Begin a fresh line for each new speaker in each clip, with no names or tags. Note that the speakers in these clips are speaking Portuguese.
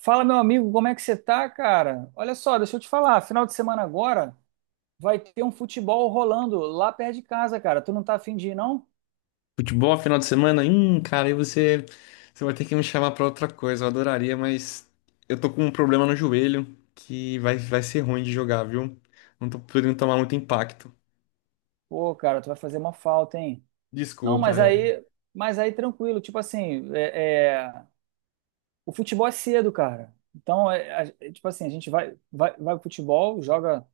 Fala, meu amigo, como é que você tá, cara? Olha só, deixa eu te falar, final de semana agora vai ter um futebol rolando lá perto de casa, cara. Tu não tá afim de ir, não?
Futebol, final de semana? Cara, você vai ter que me chamar pra outra coisa. Eu adoraria, mas eu tô com um problema no joelho que vai ser ruim de jogar, viu? Não tô podendo tomar muito impacto.
Pô, cara, tu vai fazer uma falta, hein? Não,
Desculpa, é.
mas aí tranquilo, tipo assim, o futebol é cedo, cara. Então, tipo assim, a gente vai pro futebol, joga,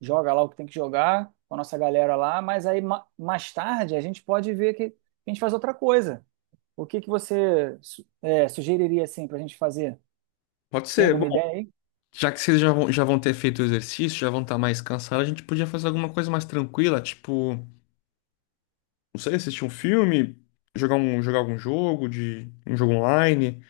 joga lá o que tem que jogar com a nossa galera lá, mas aí mais tarde a gente pode ver que a gente faz outra coisa. O que que você sugeriria assim pra gente fazer?
Pode
Tem
ser. Bom,
alguma ideia aí?
já que já vão ter feito o exercício, já vão estar mais cansados, a gente podia fazer alguma coisa mais tranquila, tipo, não sei, assistir um filme, jogar algum jogo de um jogo online.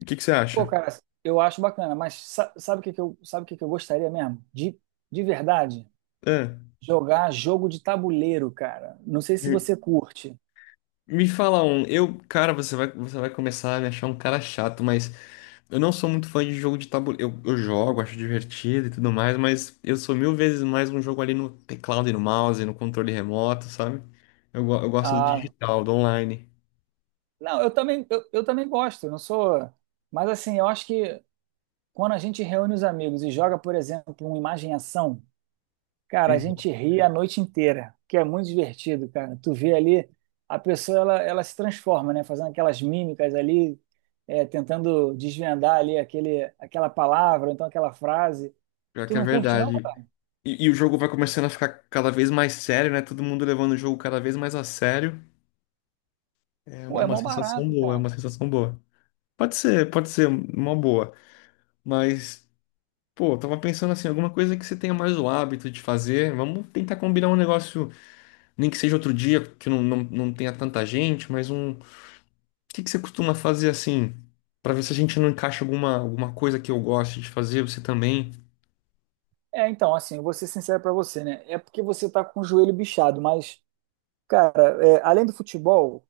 O que que você
Pô,
acha?
cara, eu acho bacana, mas sabe o que que eu, sabe o que que eu gostaria mesmo? De verdade,
É.
jogar jogo de tabuleiro, cara. Não sei se você curte.
Me fala um, eu, cara, você vai começar a me achar um cara chato, mas eu não sou muito fã de jogo de tabuleiro. Eu jogo, acho divertido e tudo mais, mas eu sou mil vezes mais um jogo ali no teclado e no mouse, no controle remoto, sabe? Eu gosto do
Ah,
digital, do online.
não, eu também, eu também gosto, não sou. Mas assim, eu acho que quando a gente reúne os amigos e joga, por exemplo, um imagem e ação, cara, a
Então,
gente ri a noite inteira, que é muito divertido, cara. Tu vê ali, a pessoa ela se transforma, né? Fazendo aquelas mímicas ali, tentando desvendar ali aquele, aquela palavra, ou então aquela frase.
pior
Tu
que é
não curte, não,
verdade.
cara?
E o jogo vai começando a ficar cada vez mais sério, né? Todo mundo levando o jogo cada vez mais a sério.
Pô,
É
é
uma
mó
sensação
barato,
boa, é
cara.
uma sensação boa. Pode ser uma boa, mas. Pô, eu tava pensando assim, alguma coisa que você tenha mais o hábito de fazer. Vamos tentar combinar um negócio, nem que seja outro dia, que não tenha tanta gente, mas um. O que que você costuma fazer assim? Pra ver se a gente não encaixa alguma coisa que eu goste de fazer, você também.
É, então, assim, eu vou ser sincero pra você, né? É porque você tá com o joelho bichado, mas, cara, além do futebol,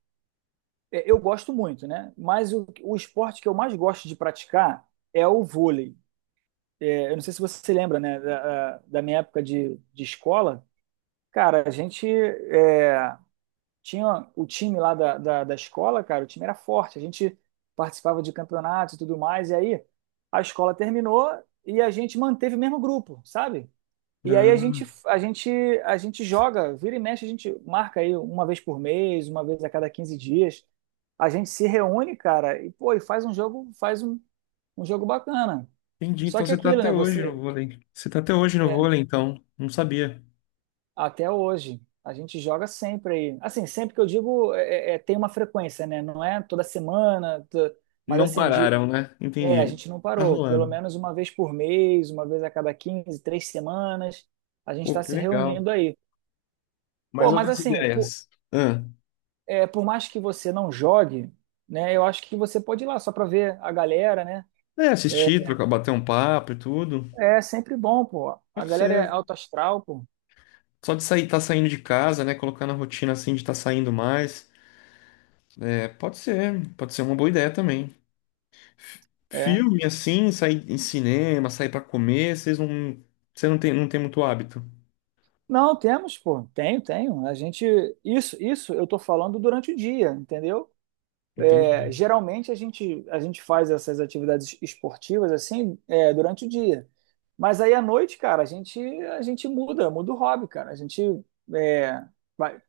eu gosto muito, né? Mas o esporte que eu mais gosto de praticar é o vôlei. Eu não sei se você se lembra, né, da, da minha época de escola, cara, a gente tinha o time lá da escola, cara, o time era forte, a gente participava de campeonatos e tudo mais, e aí a escola terminou e a gente manteve o mesmo grupo, sabe? E aí a gente,
Ah,
a gente, a gente joga, vira e mexe, a gente marca aí uma vez por mês, uma vez a cada 15 dias. A gente se reúne, cara, e pô, e faz um jogo, um jogo bacana.
entendi.
Só
Então
que é
você tá
aquilo,
até
né?
hoje no
Você,
vôlei. Você tá até hoje no
é,
vôlei, então. Não sabia.
Até hoje. A gente joga sempre aí. Assim, sempre que eu digo, tem uma frequência, né? Não é toda semana, mas
Não
assim,
pararam, né?
a
Entendi.
gente não
Tá
parou. Pelo
rolando.
menos uma vez por mês, uma vez a cada 15, 3 semanas, a gente
Pô,
está
que
se
legal.
reunindo aí. Pô,
Mais
mas
outras
assim,
ideias. Ah,
por mais que você não jogue, né? Eu acho que você pode ir lá só para ver a galera, né?
é,
É,
assistir, trocar, bater um papo e tudo.
é sempre bom, pô. A
Pode
galera é
ser.
alto astral, pô.
Só de sair, tá saindo de casa, né? Colocar na rotina assim de estar saindo mais. É, pode ser uma boa ideia também. F-
É.
filme assim, sair em cinema, sair pra comer, você não tem, não tem muito hábito.
Não, temos, pô. Tenho, tenho. A gente isso eu tô falando durante o dia, entendeu? É,
Entendi.
geralmente a gente faz essas atividades esportivas assim, durante o dia. Mas aí à noite, cara, a gente muda o hobby, cara. A gente é, vai-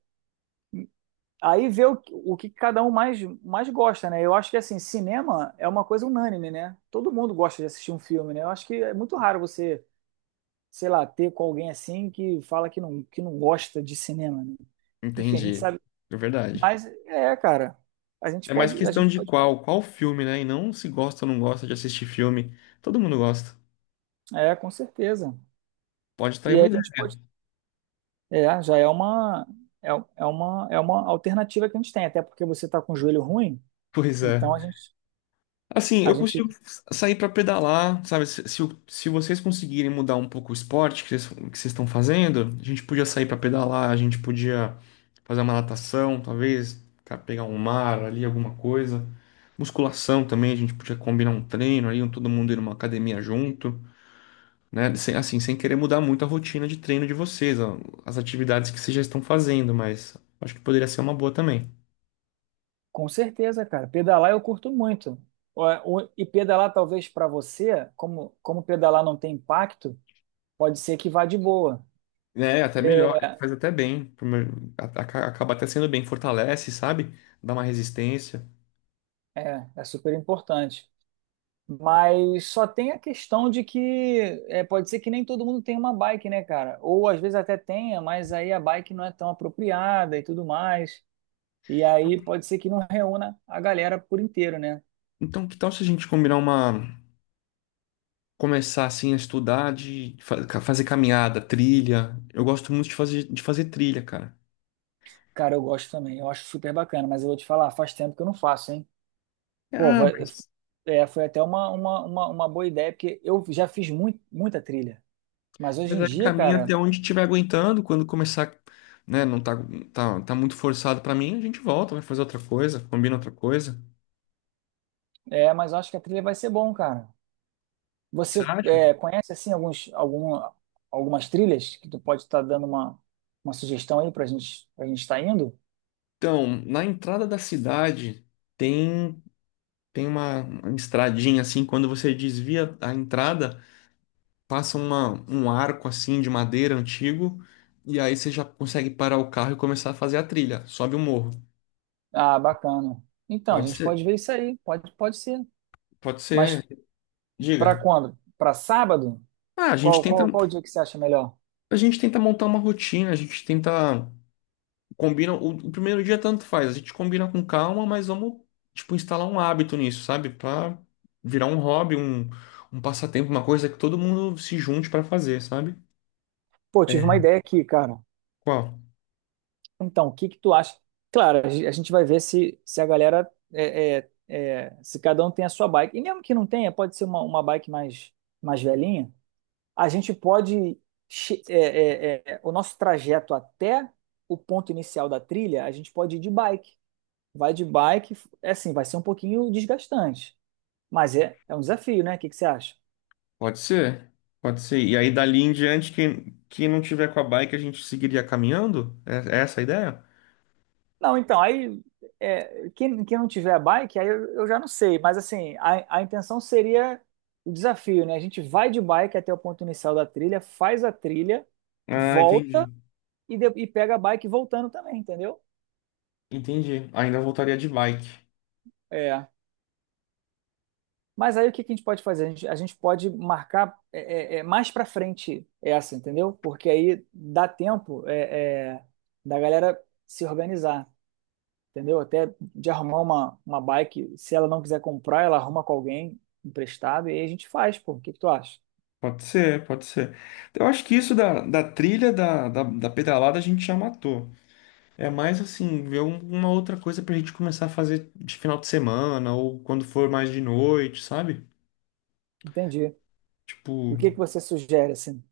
aí vê o que cada um mais gosta, né? Eu acho que assim, cinema é uma coisa unânime, né? Todo mundo gosta de assistir um filme, né? Eu acho que é muito raro você sei lá, ter com alguém assim que fala que não gosta de cinema, né? Enfim, a gente
Entendi.
sabe.
É verdade.
Mas é, cara, a gente
É mais
pode, a
questão
gente
de
pode,
qual filme, né? E não se gosta ou não gosta de assistir filme. Todo mundo gosta.
com certeza.
Pode estar aí
E
uma
a
ideia.
gente pode, é, já é, é uma alternativa que a gente tem, até porque você tá com o joelho ruim,
Pois é.
então
Assim,
a
eu
gente,
consigo sair pra pedalar, sabe? Se vocês conseguirem mudar um pouco o esporte que vocês estão fazendo, a gente podia sair pra pedalar, a gente podia fazer uma natação, talvez, cara, pegar um mar ali, alguma coisa. Musculação também, a gente podia combinar um treino ali, um- todo mundo ir numa academia junto, né? Sem- assim, sem querer mudar muito a rotina de treino de vocês, ó, as atividades que vocês já estão fazendo, mas acho que poderia ser uma boa também.
com certeza, cara, pedalar eu curto muito. Ó, e pedalar talvez para você, como pedalar não tem impacto, pode ser que vá de boa.
É, até melhor, faz até bem, pro meu- acaba até sendo bem, fortalece, sabe? Dá uma resistência.
É super importante. Mas só tem a questão de que pode ser que nem todo mundo tenha uma bike, né, cara? Ou às vezes até tenha, mas aí a bike não é tão apropriada e tudo mais. E aí pode ser que não reúna a galera por inteiro, né?
Então, que tal se a gente combinar uma, começar assim a estudar de fazer caminhada, trilha? Eu gosto muito de de fazer trilha, cara.
Cara, eu gosto também, eu acho super bacana, mas eu vou te falar, faz tempo que eu não faço, hein? Pô,
Ah,
foi até uma boa ideia, porque eu já fiz muito, muita trilha. Mas hoje
mas
em
aí
dia,
caminha
cara,
até onde estiver aguentando, quando começar, né, não tá, tá muito forçado pra mim, a gente volta, vai fazer outra coisa, combina outra coisa.
mas eu acho que a trilha vai ser bom, cara.
Você
Você
acha?
conhece assim algumas trilhas que tu pode estar dando uma sugestão aí para gente estar indo?
Então, na entrada da cidade tem tem uma estradinha assim, quando você desvia a entrada, passa um arco assim de madeira antigo, e aí você já consegue parar o carro e começar a fazer a trilha, sobe o morro.
Ah, bacana. Então, a
Pode
gente pode
ser,
ver isso aí, pode ser.
pode
Mas
ser, diga.
para quando? Para sábado?
Ah,
Qual, qual, qual o dia que você acha melhor?
a gente tenta montar uma rotina, a gente tenta combina o primeiro dia tanto faz, a gente combina com calma, mas vamos tipo instalar um hábito nisso, sabe? Pra virar um hobby, um passatempo, uma coisa que todo mundo se junte pra fazer, sabe?
Pô, tive uma
É.
ideia aqui, cara.
Qual?
Então, o que que tu acha? Claro, a a gente vai ver se a galera se cada um tem a sua bike. E mesmo que não tenha, pode ser uma bike mais velhinha. A gente pode. O nosso trajeto até o ponto inicial da trilha, a gente pode ir de bike. Vai de bike, é assim, vai ser um pouquinho desgastante, mas é um desafio, né? O que que você acha?
Pode ser, pode ser. E aí, dali em diante, quem não tiver com a bike, a gente seguiria caminhando? É, é essa a ideia?
Não, então, aí quem não tiver bike, aí eu já não sei, mas assim, a intenção seria o desafio, né? A gente vai de bike até o ponto inicial da trilha, faz a trilha,
Ah,
volta
entendi.
e pega a bike voltando também, entendeu?
Entendi. Ainda voltaria de bike.
É. Mas aí o que que a gente pode fazer? A gente pode marcar mais para frente essa, entendeu? Porque aí dá tempo da galera se organizar, entendeu? Até de arrumar uma bike. Se ela não quiser comprar, ela arruma com alguém emprestado e aí a gente faz, pô. O que que tu acha?
Pode ser, pode ser. Eu acho que isso da trilha, da pedalada, a gente já matou. É mais assim, ver um- uma outra coisa pra gente começar a fazer de final de semana ou quando for mais de noite, sabe?
Entendi. E
Tipo,
o que que você sugere, assim?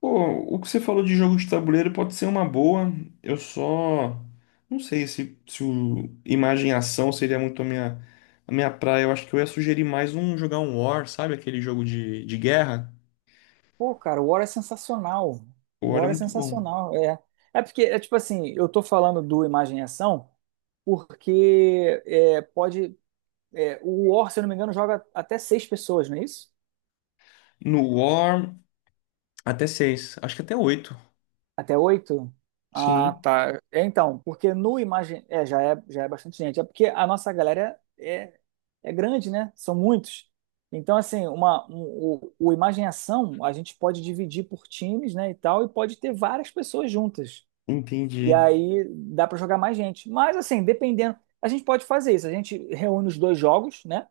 pô, o que você falou de jogo de tabuleiro pode ser uma boa. Eu só não sei se, se o imagem e ação seria muito a minha praia. Eu acho que eu ia sugerir mais um jogar um War, sabe? Aquele jogo de guerra.
Pô, cara, o War é sensacional.
O
O
War é
War é
muito bom.
sensacional, é. É porque, é tipo assim, eu tô falando do Imagem e Ação porque é, pode É, o War, se eu não me engano, joga até 6 pessoas, não é isso?
No War, até seis. Acho que até oito.
Até 8? Ah,
Sim,
tá. É, então, porque no Imagem. É, já é bastante gente. É porque a nossa galera é grande, né? São muitos. Então, assim, o Imagem Ação a gente pode dividir por times, né? E tal, e pode ter várias pessoas juntas. E
entendi.
aí dá pra jogar mais gente. Mas, assim, dependendo. A gente pode fazer isso. A gente reúne os dois jogos, né?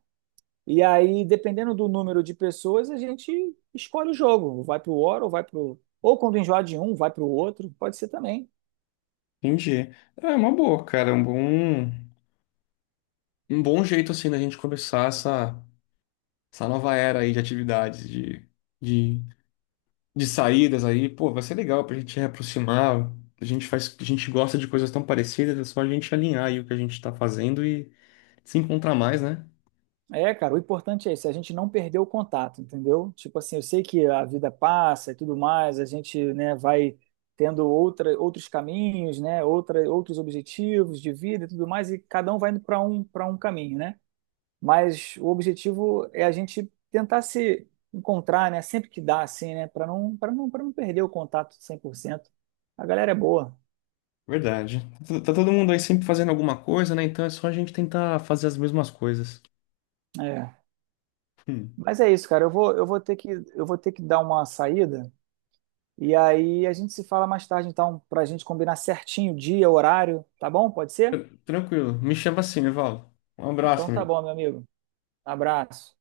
E aí, dependendo do número de pessoas, a gente escolhe o jogo. Vai pro War ou vai pro. Ou quando enjoar de um, vai pro outro. Pode ser também.
Entendi. É uma boa, cara. Um bom jeito assim da gente começar essa, essa nova era aí de atividades, de de saídas aí, pô, vai ser legal pra gente reaproximar. A gente faz, a gente gosta de coisas tão parecidas, é só a gente alinhar aí o que a gente tá fazendo e se encontrar mais, né?
É, cara, o importante é isso, a gente não perder o contato, entendeu? Tipo assim, eu sei que a vida passa e tudo mais, a gente, né, vai tendo outra, outros caminhos, né, outra, outros objetivos de vida e tudo mais, e cada um vai indo para um caminho, né? Mas o objetivo é a gente tentar se encontrar, né? Sempre que dá, assim, né? Para não perder o contato 100%. A galera é boa.
Verdade. Tá tá todo mundo aí sempre fazendo alguma coisa, né? Então é só a gente tentar fazer as mesmas coisas.
É.
Hum.
Mas é isso, cara. Eu vou ter que dar uma saída. E aí a gente se fala mais tarde, então, para a gente combinar certinho o dia, horário, tá bom? Pode ser?
Tran- tranquilo. Me chama assim, Evaldo. Um abraço,
Então tá
amigo.
bom, meu amigo. Abraço.